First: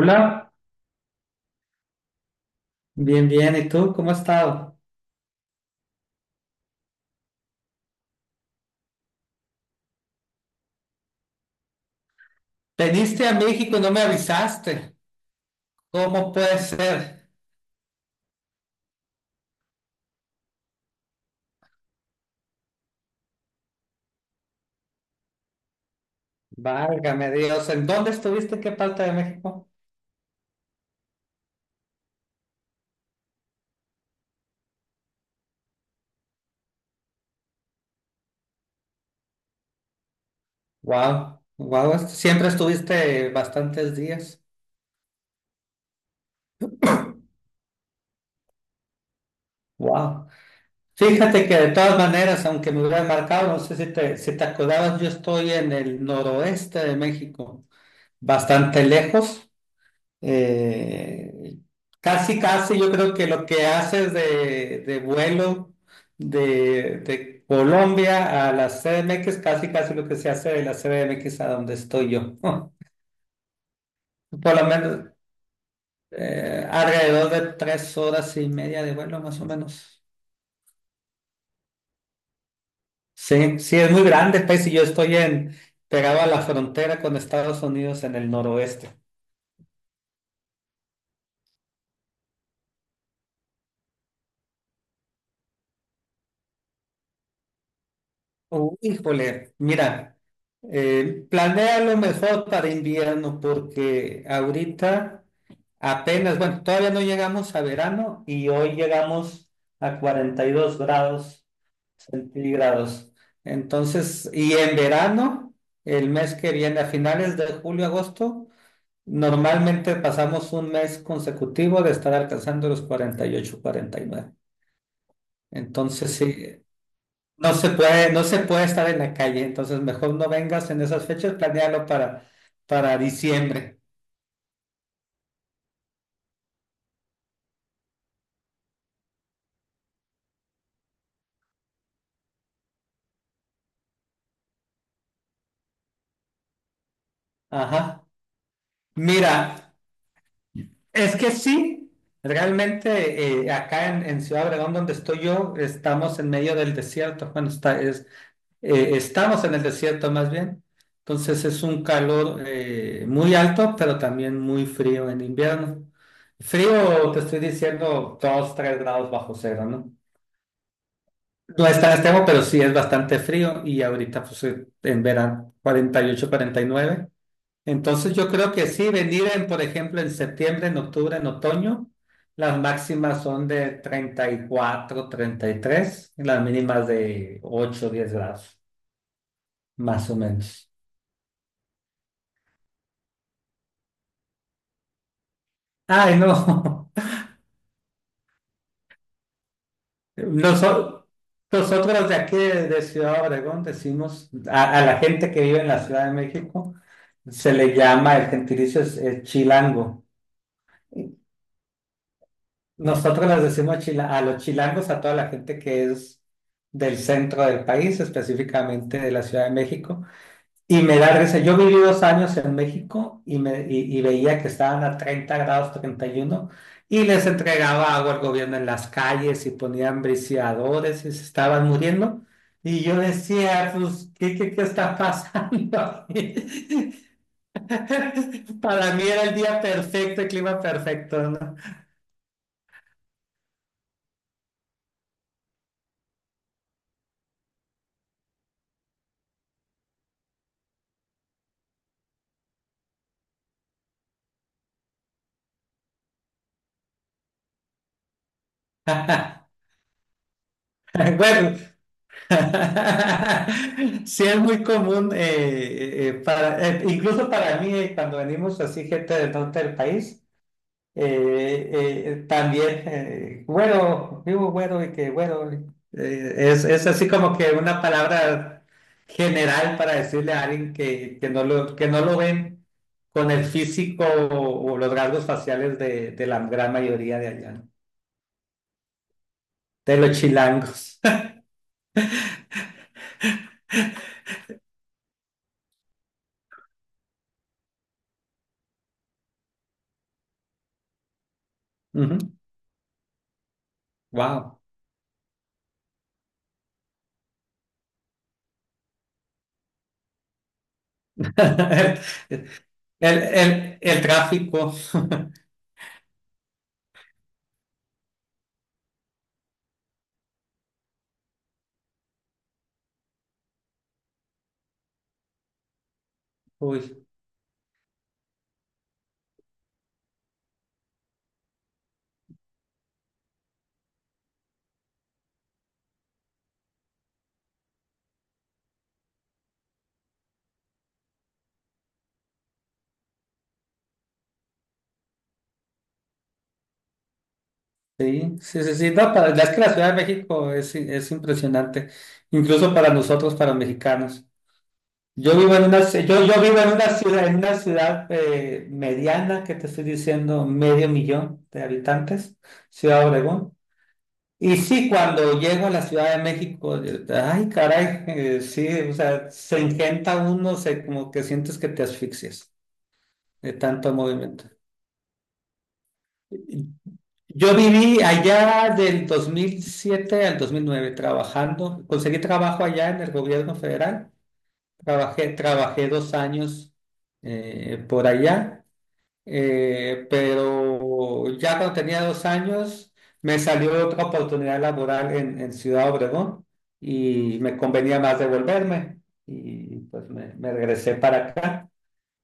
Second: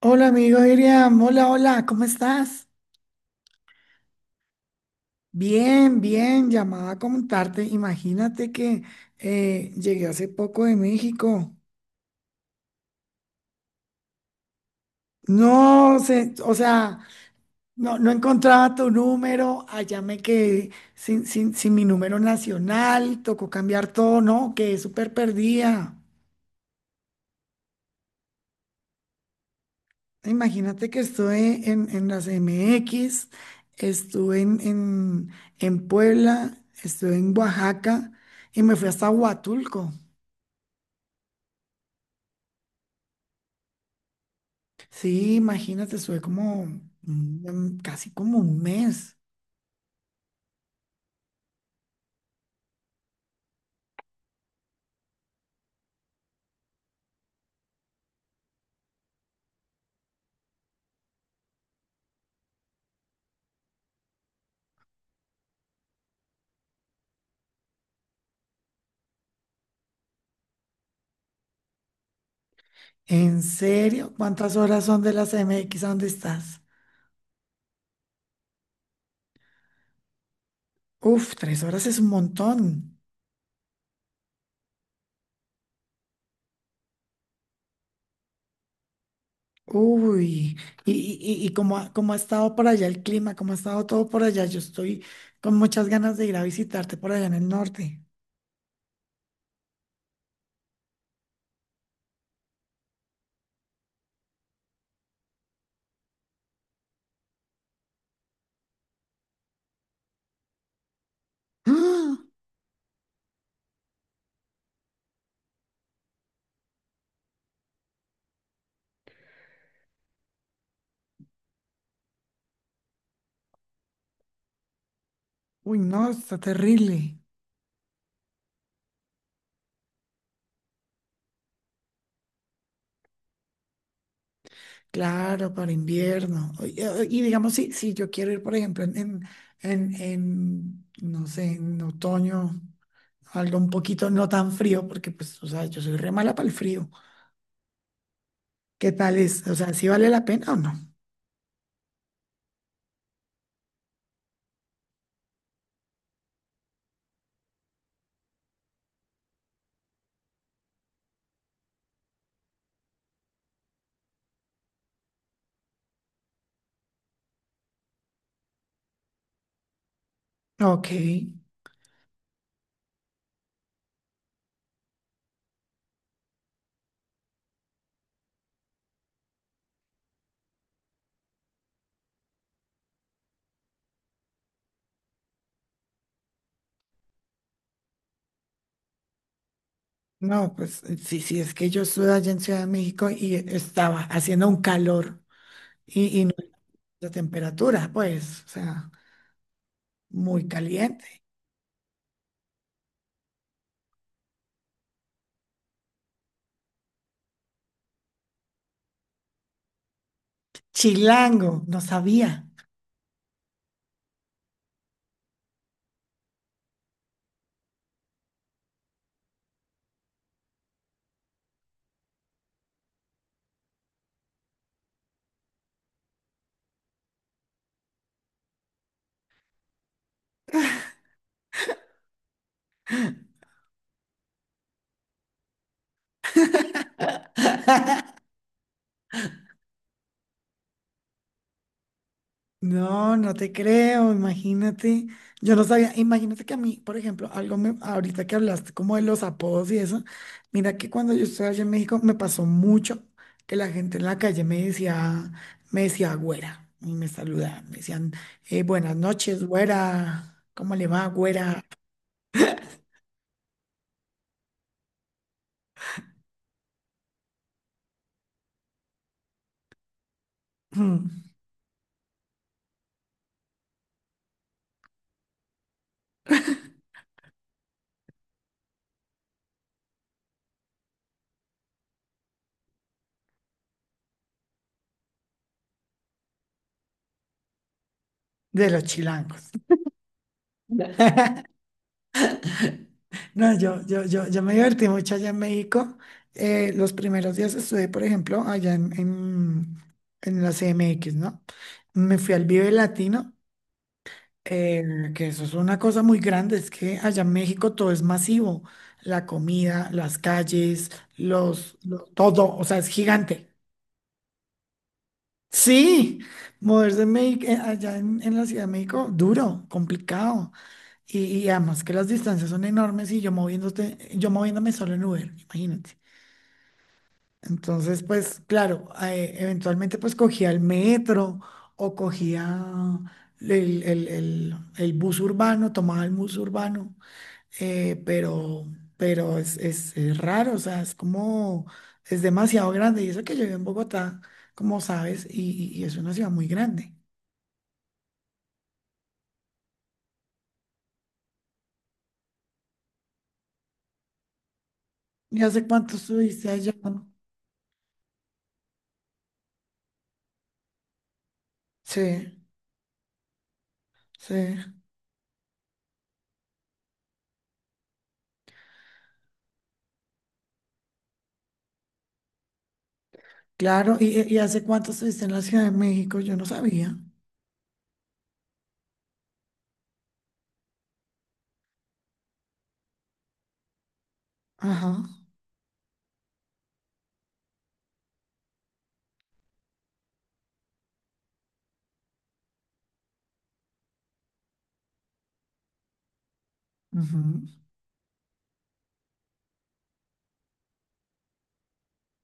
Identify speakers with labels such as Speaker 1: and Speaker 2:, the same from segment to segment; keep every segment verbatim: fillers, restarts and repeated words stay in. Speaker 1: Hola amigo Iriam, hola, hola, ¿cómo estás?
Speaker 2: bien, bien. ¿Y tú cómo has estado?
Speaker 1: Bien, bien, llamaba a comentarte. Imagínate que eh, llegué hace poco de México.
Speaker 2: Veniste a México y no me avisaste.
Speaker 1: No
Speaker 2: ¿Cómo
Speaker 1: sé, o
Speaker 2: puede
Speaker 1: sea,
Speaker 2: ser?
Speaker 1: no, no encontraba tu número, allá me quedé sin, sin, sin mi número nacional, tocó cambiar todo, no, quedé súper perdida.
Speaker 2: Válgame Dios. ¿En dónde estuviste? ¿En qué parte de México?
Speaker 1: Imagínate que estuve en, en las M X, estuve en, en, en Puebla, estuve en Oaxaca y me fui hasta Huatulco.
Speaker 2: Wow, wow. Siempre estuviste bastantes días.
Speaker 1: Sí, imagínate, estuve como mm, em, casi como un mes.
Speaker 2: Wow. Fíjate que de todas maneras, aunque me hubieran marcado, no sé si te, si te acordabas, yo estoy en el noroeste de México, bastante lejos. Eh, casi, casi yo creo que lo que haces de, de vuelo de, de Colombia a la C D M X, casi, casi lo que se hace de la C D M X a donde estoy yo. Por
Speaker 1: ¿En serio? ¿Cuántas
Speaker 2: lo
Speaker 1: horas son de
Speaker 2: menos
Speaker 1: las M X a dónde estás?
Speaker 2: eh, alrededor de tres horas y media de vuelo, más o menos.
Speaker 1: Uf, tres horas es un montón.
Speaker 2: Sí, sí, es muy grande el país, y yo estoy en, pegado a la frontera con Estados Unidos en el noroeste.
Speaker 1: Uy, y, y, y y cómo, ha- cómo ha estado por allá el clima, cómo ha estado todo por allá. Yo estoy con muchas ganas de ir a visitarte por allá en el norte.
Speaker 2: Oh, híjole, mira, eh, planea lo mejor para invierno, porque ahorita apenas, bueno, todavía no llegamos a verano y hoy llegamos a cuarenta y dos grados
Speaker 1: ¡Ah!
Speaker 2: centígrados. Entonces, y en verano, el mes que viene, a finales de julio, agosto, normalmente pasamos un mes consecutivo de estar alcanzando los cuarenta cuarenta y ocho, cuarenta y nueve.
Speaker 1: Uy, no,
Speaker 2: Entonces,
Speaker 1: está
Speaker 2: sí.
Speaker 1: terrible.
Speaker 2: No se puede, no se puede estar en la calle, entonces mejor no vengas en esas fechas, planéalo para, para diciembre.
Speaker 1: Claro, para invierno. Oy- eh, Y, digamos, si, si yo quiero ir, por ejemplo, en, en, en, en, no sé, en otoño, algo un poquito no tan frío, porque pues, o sea, yo soy re mala para el frío.
Speaker 2: Ajá.
Speaker 1: ¿Qué tal
Speaker 2: Mira,
Speaker 1: es? O sea, ¿si vale la pena o no?
Speaker 2: es que sí, realmente eh, acá en, en Ciudad Obregón, donde estoy yo, estamos en medio del desierto. Bueno, está, es, eh, estamos en el desierto más bien. Entonces es un calor eh, muy alto, pero también muy frío en invierno. Frío, te estoy diciendo, dos tres grados bajo cero, ¿no?
Speaker 1: Ok.
Speaker 2: No es tan extremo, pero sí es bastante frío, y ahorita pues eh, en verano cuarenta y ocho, cuarenta y nueve. Entonces yo creo que sí, venir en, por ejemplo, en septiembre, en octubre, en otoño, las máximas son de treinta y cuatro, treinta y tres, y tres, y las mínimas de ocho, diez grados, más o
Speaker 1: No,
Speaker 2: menos.
Speaker 1: pues eh, sí, sí, es que yo estuve allá en Ciudad de México y estaba haciendo un calor
Speaker 2: Ay,
Speaker 1: y, y no
Speaker 2: no.
Speaker 1: la temperatura, pues, o sea, muy
Speaker 2: Noso-
Speaker 1: caliente.
Speaker 2: Nosotros de aquí de, de Ciudad Obregón decimos a, a la gente que vive en la Ciudad de México, se le llama, el gentilicio es eh, chilango.
Speaker 1: Chilango, no sabía.
Speaker 2: Nosotros les decimos chila- a los chilangos, a toda la gente que es del centro del país, específicamente de la Ciudad de México. Y me da risa. Yo viví dos años en México, y, me, y, y veía que estaban a treinta grados treinta y uno y les entregaba agua al gobierno en las calles y ponían briciadores y se estaban muriendo. Y yo decía, pues, ¿qué, qué, ¿qué está pasando aquí? Para mí era el día perfecto, el clima perfecto, ¿no?
Speaker 1: No, no te creo, imagínate. Yo no sabía, imagínate que a mí, por ejemplo, algo me, ahorita que hablaste como de los apodos y eso, mira que cuando yo estuve allá en México me pasó mucho que la gente en la calle me decía, me decía güera, y me saludaban, me decían, eh, buenas noches, güera, ¿cómo le va,
Speaker 2: Bueno,
Speaker 1: güera?
Speaker 2: sí, es muy común, eh, eh, eh, para, eh, incluso para mí, eh, cuando venimos así, gente del norte del país,
Speaker 1: Mm.
Speaker 2: eh, eh, eh, también, eh, güero, vivo güero y que güero, eh, es, es así como que una palabra general para decirle a alguien que, que no lo, que no lo ven con el físico o, o los rasgos faciales de, de la gran mayoría de allá, ¿no?
Speaker 1: De los chilangos.
Speaker 2: De los chilangos.
Speaker 1: No, yo, yo, yo, yo me divertí mucho allá en México. Eh, los primeros días estuve, por ejemplo, allá en, en, en la C M X, ¿no? Me fui al Vive Latino,
Speaker 2: Wow.
Speaker 1: eh, que eso es una cosa muy grande, es que allá en México todo es masivo, la comida, las calles, los, lo- todo, o sea, es
Speaker 2: El,
Speaker 1: gigante.
Speaker 2: el, el tráfico,
Speaker 1: Sí, moverse en Mex- eh, allá en, en la Ciudad de México, duro, complicado. Y, y además que las distancias son enormes y yo moviéndote, yo moviéndome solo en Uber, imagínate.
Speaker 2: uy,
Speaker 1: Entonces, pues claro, eh, eventualmente pues cogía el metro o cogía el, el- el- el bus urbano, tomaba el bus urbano, eh, pero, pero, es, es- es raro, o sea, es como, es demasiado grande. Y eso que yo vivo en Bogotá, como sabes, y, y- y es una ciudad muy grande.
Speaker 2: sí, sí, sí, sí, no, para- es que la Ciudad de México es, es impresionante, incluso para nosotros, para mexicanos. Yo
Speaker 1: ¿Y
Speaker 2: vivo en
Speaker 1: hace
Speaker 2: una,
Speaker 1: cuánto
Speaker 2: ci- yo, yo
Speaker 1: estuviste
Speaker 2: vivo en
Speaker 1: allá?
Speaker 2: una ciudad, en una ciudad eh, mediana, que te estoy diciendo, medio millón de
Speaker 1: Sí,
Speaker 2: habitantes, Ciudad Obregón.
Speaker 1: sí,
Speaker 2: Y sí, cuando llego a la Ciudad de México, eh, ay, caray, eh, sí, o sea, se engenta uno, se, como que sientes que te asfixias de tanto
Speaker 1: claro. ¿Y, y
Speaker 2: movimiento.
Speaker 1: hace cuánto estuviste en la Ciudad de México? Yo no sabía.
Speaker 2: Yo viví allá del dos mil siete al dos mil nueve trabajando. Conseguí trabajo allá en el gobierno federal.
Speaker 1: Ajá.
Speaker 2: Trabajé, trabajé dos años eh, por allá. Eh, pero ya cuando tenía dos años me salió otra oportunidad laboral en, en Ciudad Obregón, y me convenía más devolverme, y pues me, me regresé para acá.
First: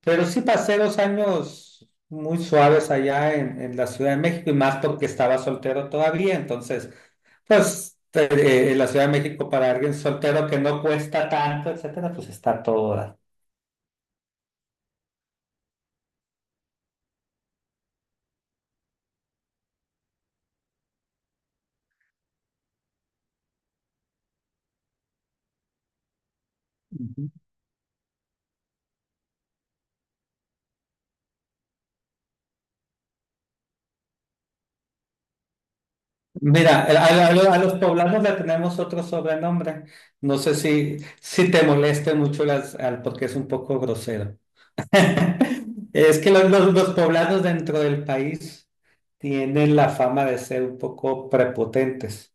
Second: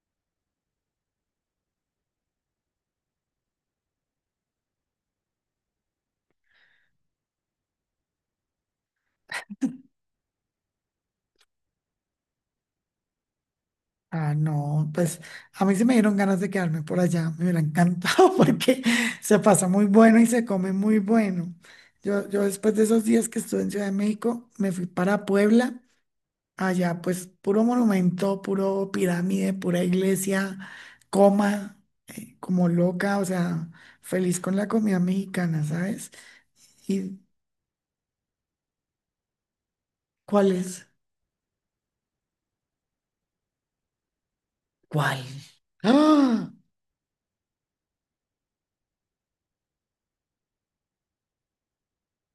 Speaker 2: Pero sí pasé dos años muy suaves allá en, en la Ciudad de México, y más porque estaba soltero todavía. Entonces, pues te- eh, la Ciudad de México para alguien soltero que no cuesta tanto, etcétera, pues está todo. Da.
Speaker 1: Ah, no, pues a mí se me dieron ganas de quedarme por allá, me hubiera encantado porque se pasa muy bueno y se come muy bueno. Yo, yo después de esos días que estuve en Ciudad de México, me fui para Puebla, allá pues
Speaker 2: Ujú.
Speaker 1: puro monumento, puro pirámide, pura iglesia, coma, eh, como loca, o sea, feliz con la comida mexicana, ¿sabes?
Speaker 2: Mira, a,
Speaker 1: ¿Y
Speaker 2: a- a los poblanos le tenemos otro sobrenombre. No
Speaker 1: cuál
Speaker 2: sé
Speaker 1: es?
Speaker 2: si, si te moleste mucho las, al, porque es un poco grosero.
Speaker 1: ¿Cuál?
Speaker 2: Es que los,
Speaker 1: Ah,
Speaker 2: los, los poblanos dentro del país tienen la fama de ser un poco prepotentes.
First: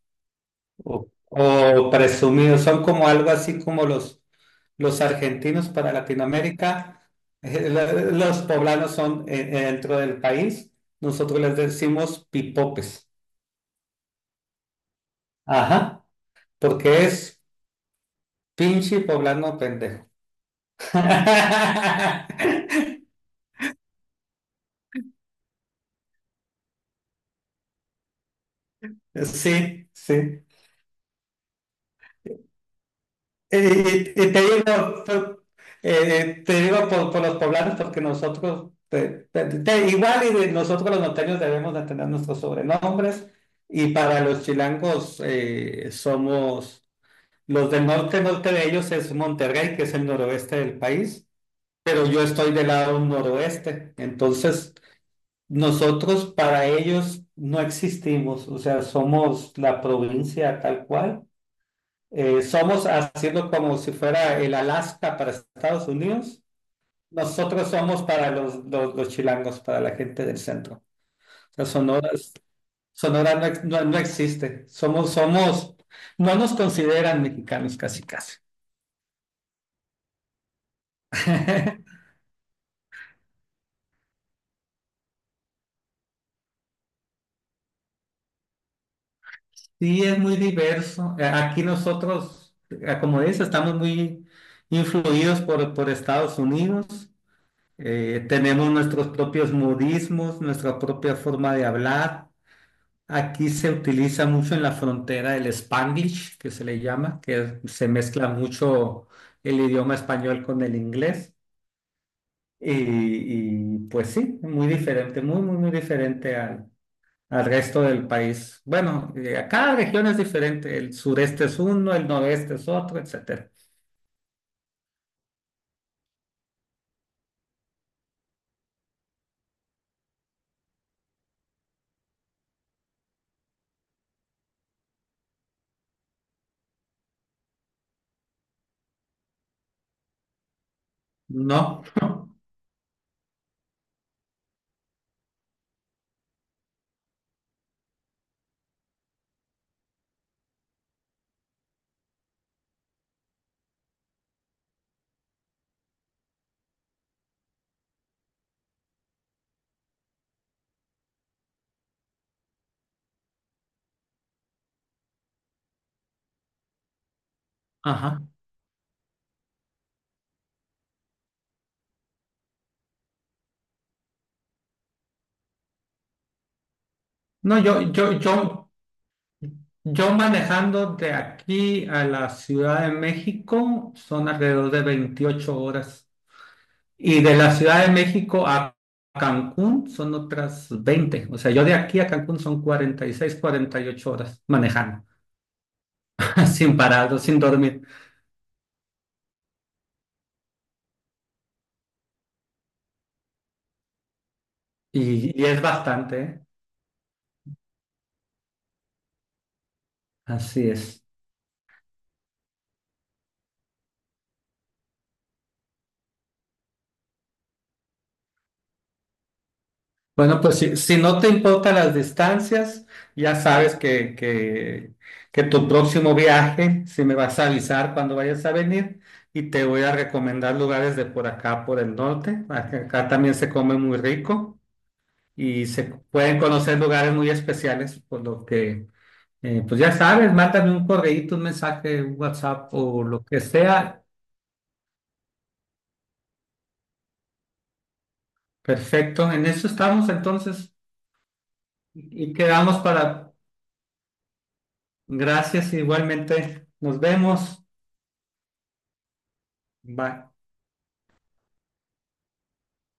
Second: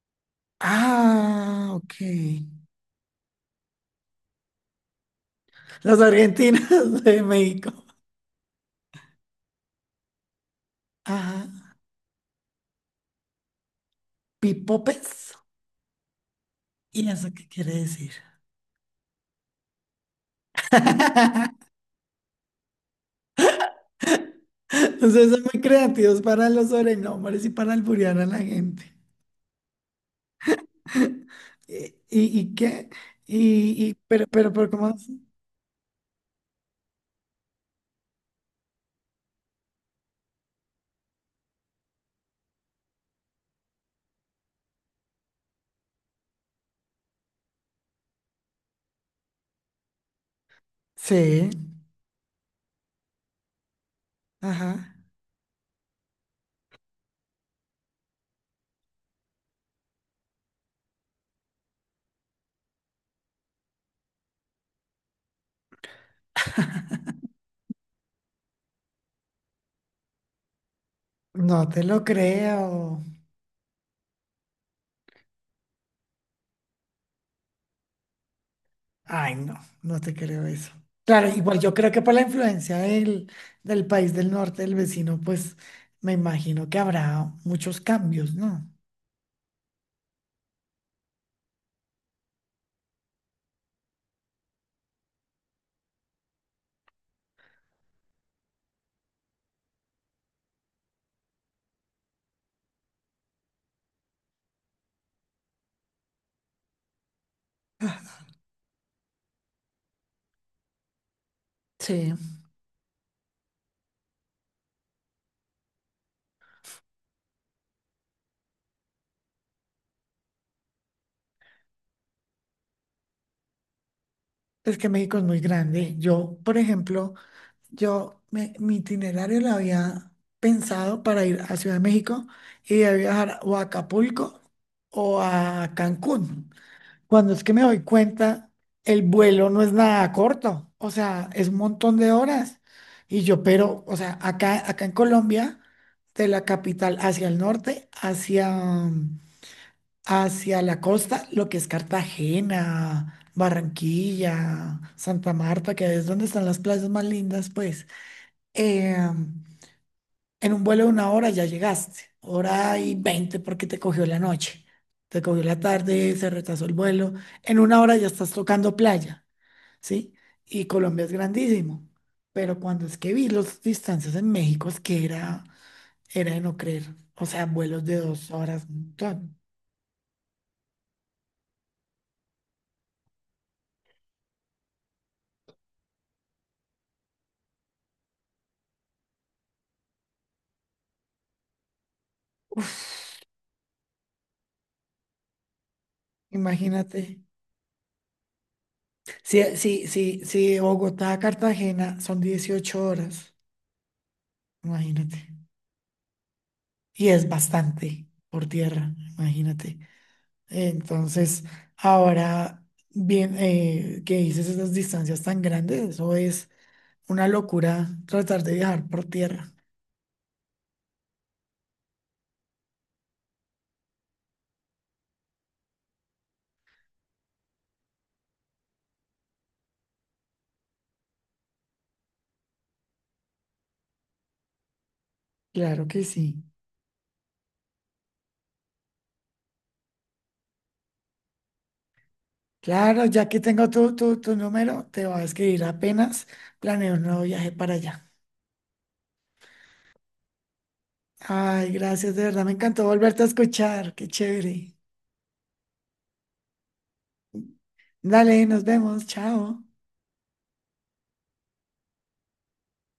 Speaker 2: O,
Speaker 1: ah,
Speaker 2: o
Speaker 1: ok.
Speaker 2: presumidos, son como algo así como los, los argentinos para
Speaker 1: Los argentinos
Speaker 2: Latinoamérica,
Speaker 1: de
Speaker 2: eh,
Speaker 1: México.
Speaker 2: la- los poblanos son eh, eh, dentro del país, nosotros les
Speaker 1: Ajá.
Speaker 2: decimos pipopes,
Speaker 1: Pipopes.
Speaker 2: ajá, porque
Speaker 1: ¿Y eso
Speaker 2: es
Speaker 1: qué quiere decir?
Speaker 2: pinche poblano pendejo.
Speaker 1: O sea, son muy creativos para los sobrenombres y para alburear a la gente.
Speaker 2: Sí, sí.
Speaker 1: ¿Y, y- y qué? Y, y-
Speaker 2: Eh,
Speaker 1: pero,
Speaker 2: Y te
Speaker 1: pero,
Speaker 2: digo,
Speaker 1: pero, ¿cómo? ¿así?
Speaker 2: pero, eh, te digo por, por los poblanos, porque nosotros, te- te- te- igual, y de nosotros los norteños debemos de tener nuestros sobrenombres, y para los chilangos eh, somos, los del norte, norte de ellos es Monterrey, que es el noroeste del país,
Speaker 1: Sí,
Speaker 2: pero yo estoy del lado noroeste. Entonces
Speaker 1: ajá.
Speaker 2: nosotros para ellos no existimos, o sea, somos la provincia tal cual. Eh, somos haciendo como si fuera el Alaska para Estados Unidos. Nosotros somos para los, los, los chilangos, para la gente del centro. O sea,
Speaker 1: No te lo
Speaker 2: Sonora, es-
Speaker 1: creo.
Speaker 2: Sonora no, ex- no- no existe. Somos, somos no nos consideran mexicanos, casi, casi.
Speaker 1: Ay, no, no te creo eso. Claro, igual yo creo que por la influencia del, del país del norte, del vecino, pues me imagino que habrá muchos cambios, ¿no?
Speaker 2: Sí, es muy diverso. Eh, Aquí nosotros, eh, como dices, estamos muy influidos por, por Estados Unidos. Eh, tenemos nuestros propios modismos, nuestra propia forma de hablar. Aquí se utiliza mucho en la frontera el Spanglish, que se le llama, que se mezcla mucho el idioma español con el inglés.
Speaker 1: Sí,
Speaker 2: Y, y, pues sí, muy diferente, muy, muy, muy diferente al, al resto del país. Bueno, eh, a cada región es diferente. El sureste es uno, el noreste es otro, etcétera.
Speaker 1: es que México es muy grande. Yo, por ejemplo, Yo, me- mi itinerario lo había pensado para ir a Ciudad de México y de ahí viajar o a Acapulco o a Cancún. Cuando es que me doy cuenta, el vuelo no es nada corto, o sea, es un
Speaker 2: No,
Speaker 1: montón de horas. Y yo, pero, o sea, acá, acá en Colombia, de la capital hacia el norte, hacia, mm, hacia la costa, lo que es Cartagena, Barranquilla, Santa Marta, que es donde están las playas más lindas, pues eh, en un vuelo de una hora ya llegaste, hora y veinte porque te cogió la noche, te cogió la tarde, se retrasó el vuelo, en una hora ya
Speaker 2: ajá.
Speaker 1: estás tocando playa, ¿sí? Y Colombia es grandísimo, pero cuando es que vi las distancias en México es que era, era de no creer, o sea,
Speaker 2: No, yo,
Speaker 1: vuelos de
Speaker 2: yo,
Speaker 1: dos horas,
Speaker 2: yo,
Speaker 1: un montón.
Speaker 2: yo manejando de aquí a la Ciudad de México son alrededor de veintiocho horas. Y de la Ciudad de México a Cancún son otras veinte. O sea, yo de aquí a Cancún son cuarenta y seis, cuarenta y ocho horas manejando, sin parado,
Speaker 1: Imagínate,
Speaker 2: sin dormir.
Speaker 1: si, si, si, si de Bogotá a Cartagena son dieciocho horas, imagínate,
Speaker 2: Y, y es bastante, ¿eh?
Speaker 1: y es bastante por tierra, imagínate.
Speaker 2: Así es.
Speaker 1: Entonces, ahora, bien, eh, que dices esas distancias tan grandes, eso es una locura tratar de viajar por tierra.
Speaker 2: Bueno, pues si, si no te importan las distancias, ya sabes que, que, que tu próximo viaje, si me vas a avisar cuando vayas a venir, y te voy a recomendar lugares de por acá, por el norte. Acá acá también se come muy rico, y se
Speaker 1: Claro que
Speaker 2: pueden
Speaker 1: sí.
Speaker 2: conocer lugares muy especiales, por lo que, eh, pues ya sabes, mándame un correíto, un mensaje, un WhatsApp
Speaker 1: Claro,
Speaker 2: o lo
Speaker 1: ya
Speaker 2: que
Speaker 1: que tengo tu,
Speaker 2: sea.
Speaker 1: tu, tu número, te voy a escribir apenas. Planeo un nuevo viaje para allá.
Speaker 2: Perfecto, en eso estamos entonces,
Speaker 1: Ay, gracias, de
Speaker 2: y
Speaker 1: verdad, me
Speaker 2: quedamos
Speaker 1: encantó volverte a
Speaker 2: para...
Speaker 1: escuchar. Qué chévere.
Speaker 2: Gracias, igualmente. Nos vemos.
Speaker 1: Dale, nos vemos. Chao.
Speaker 2: Bye.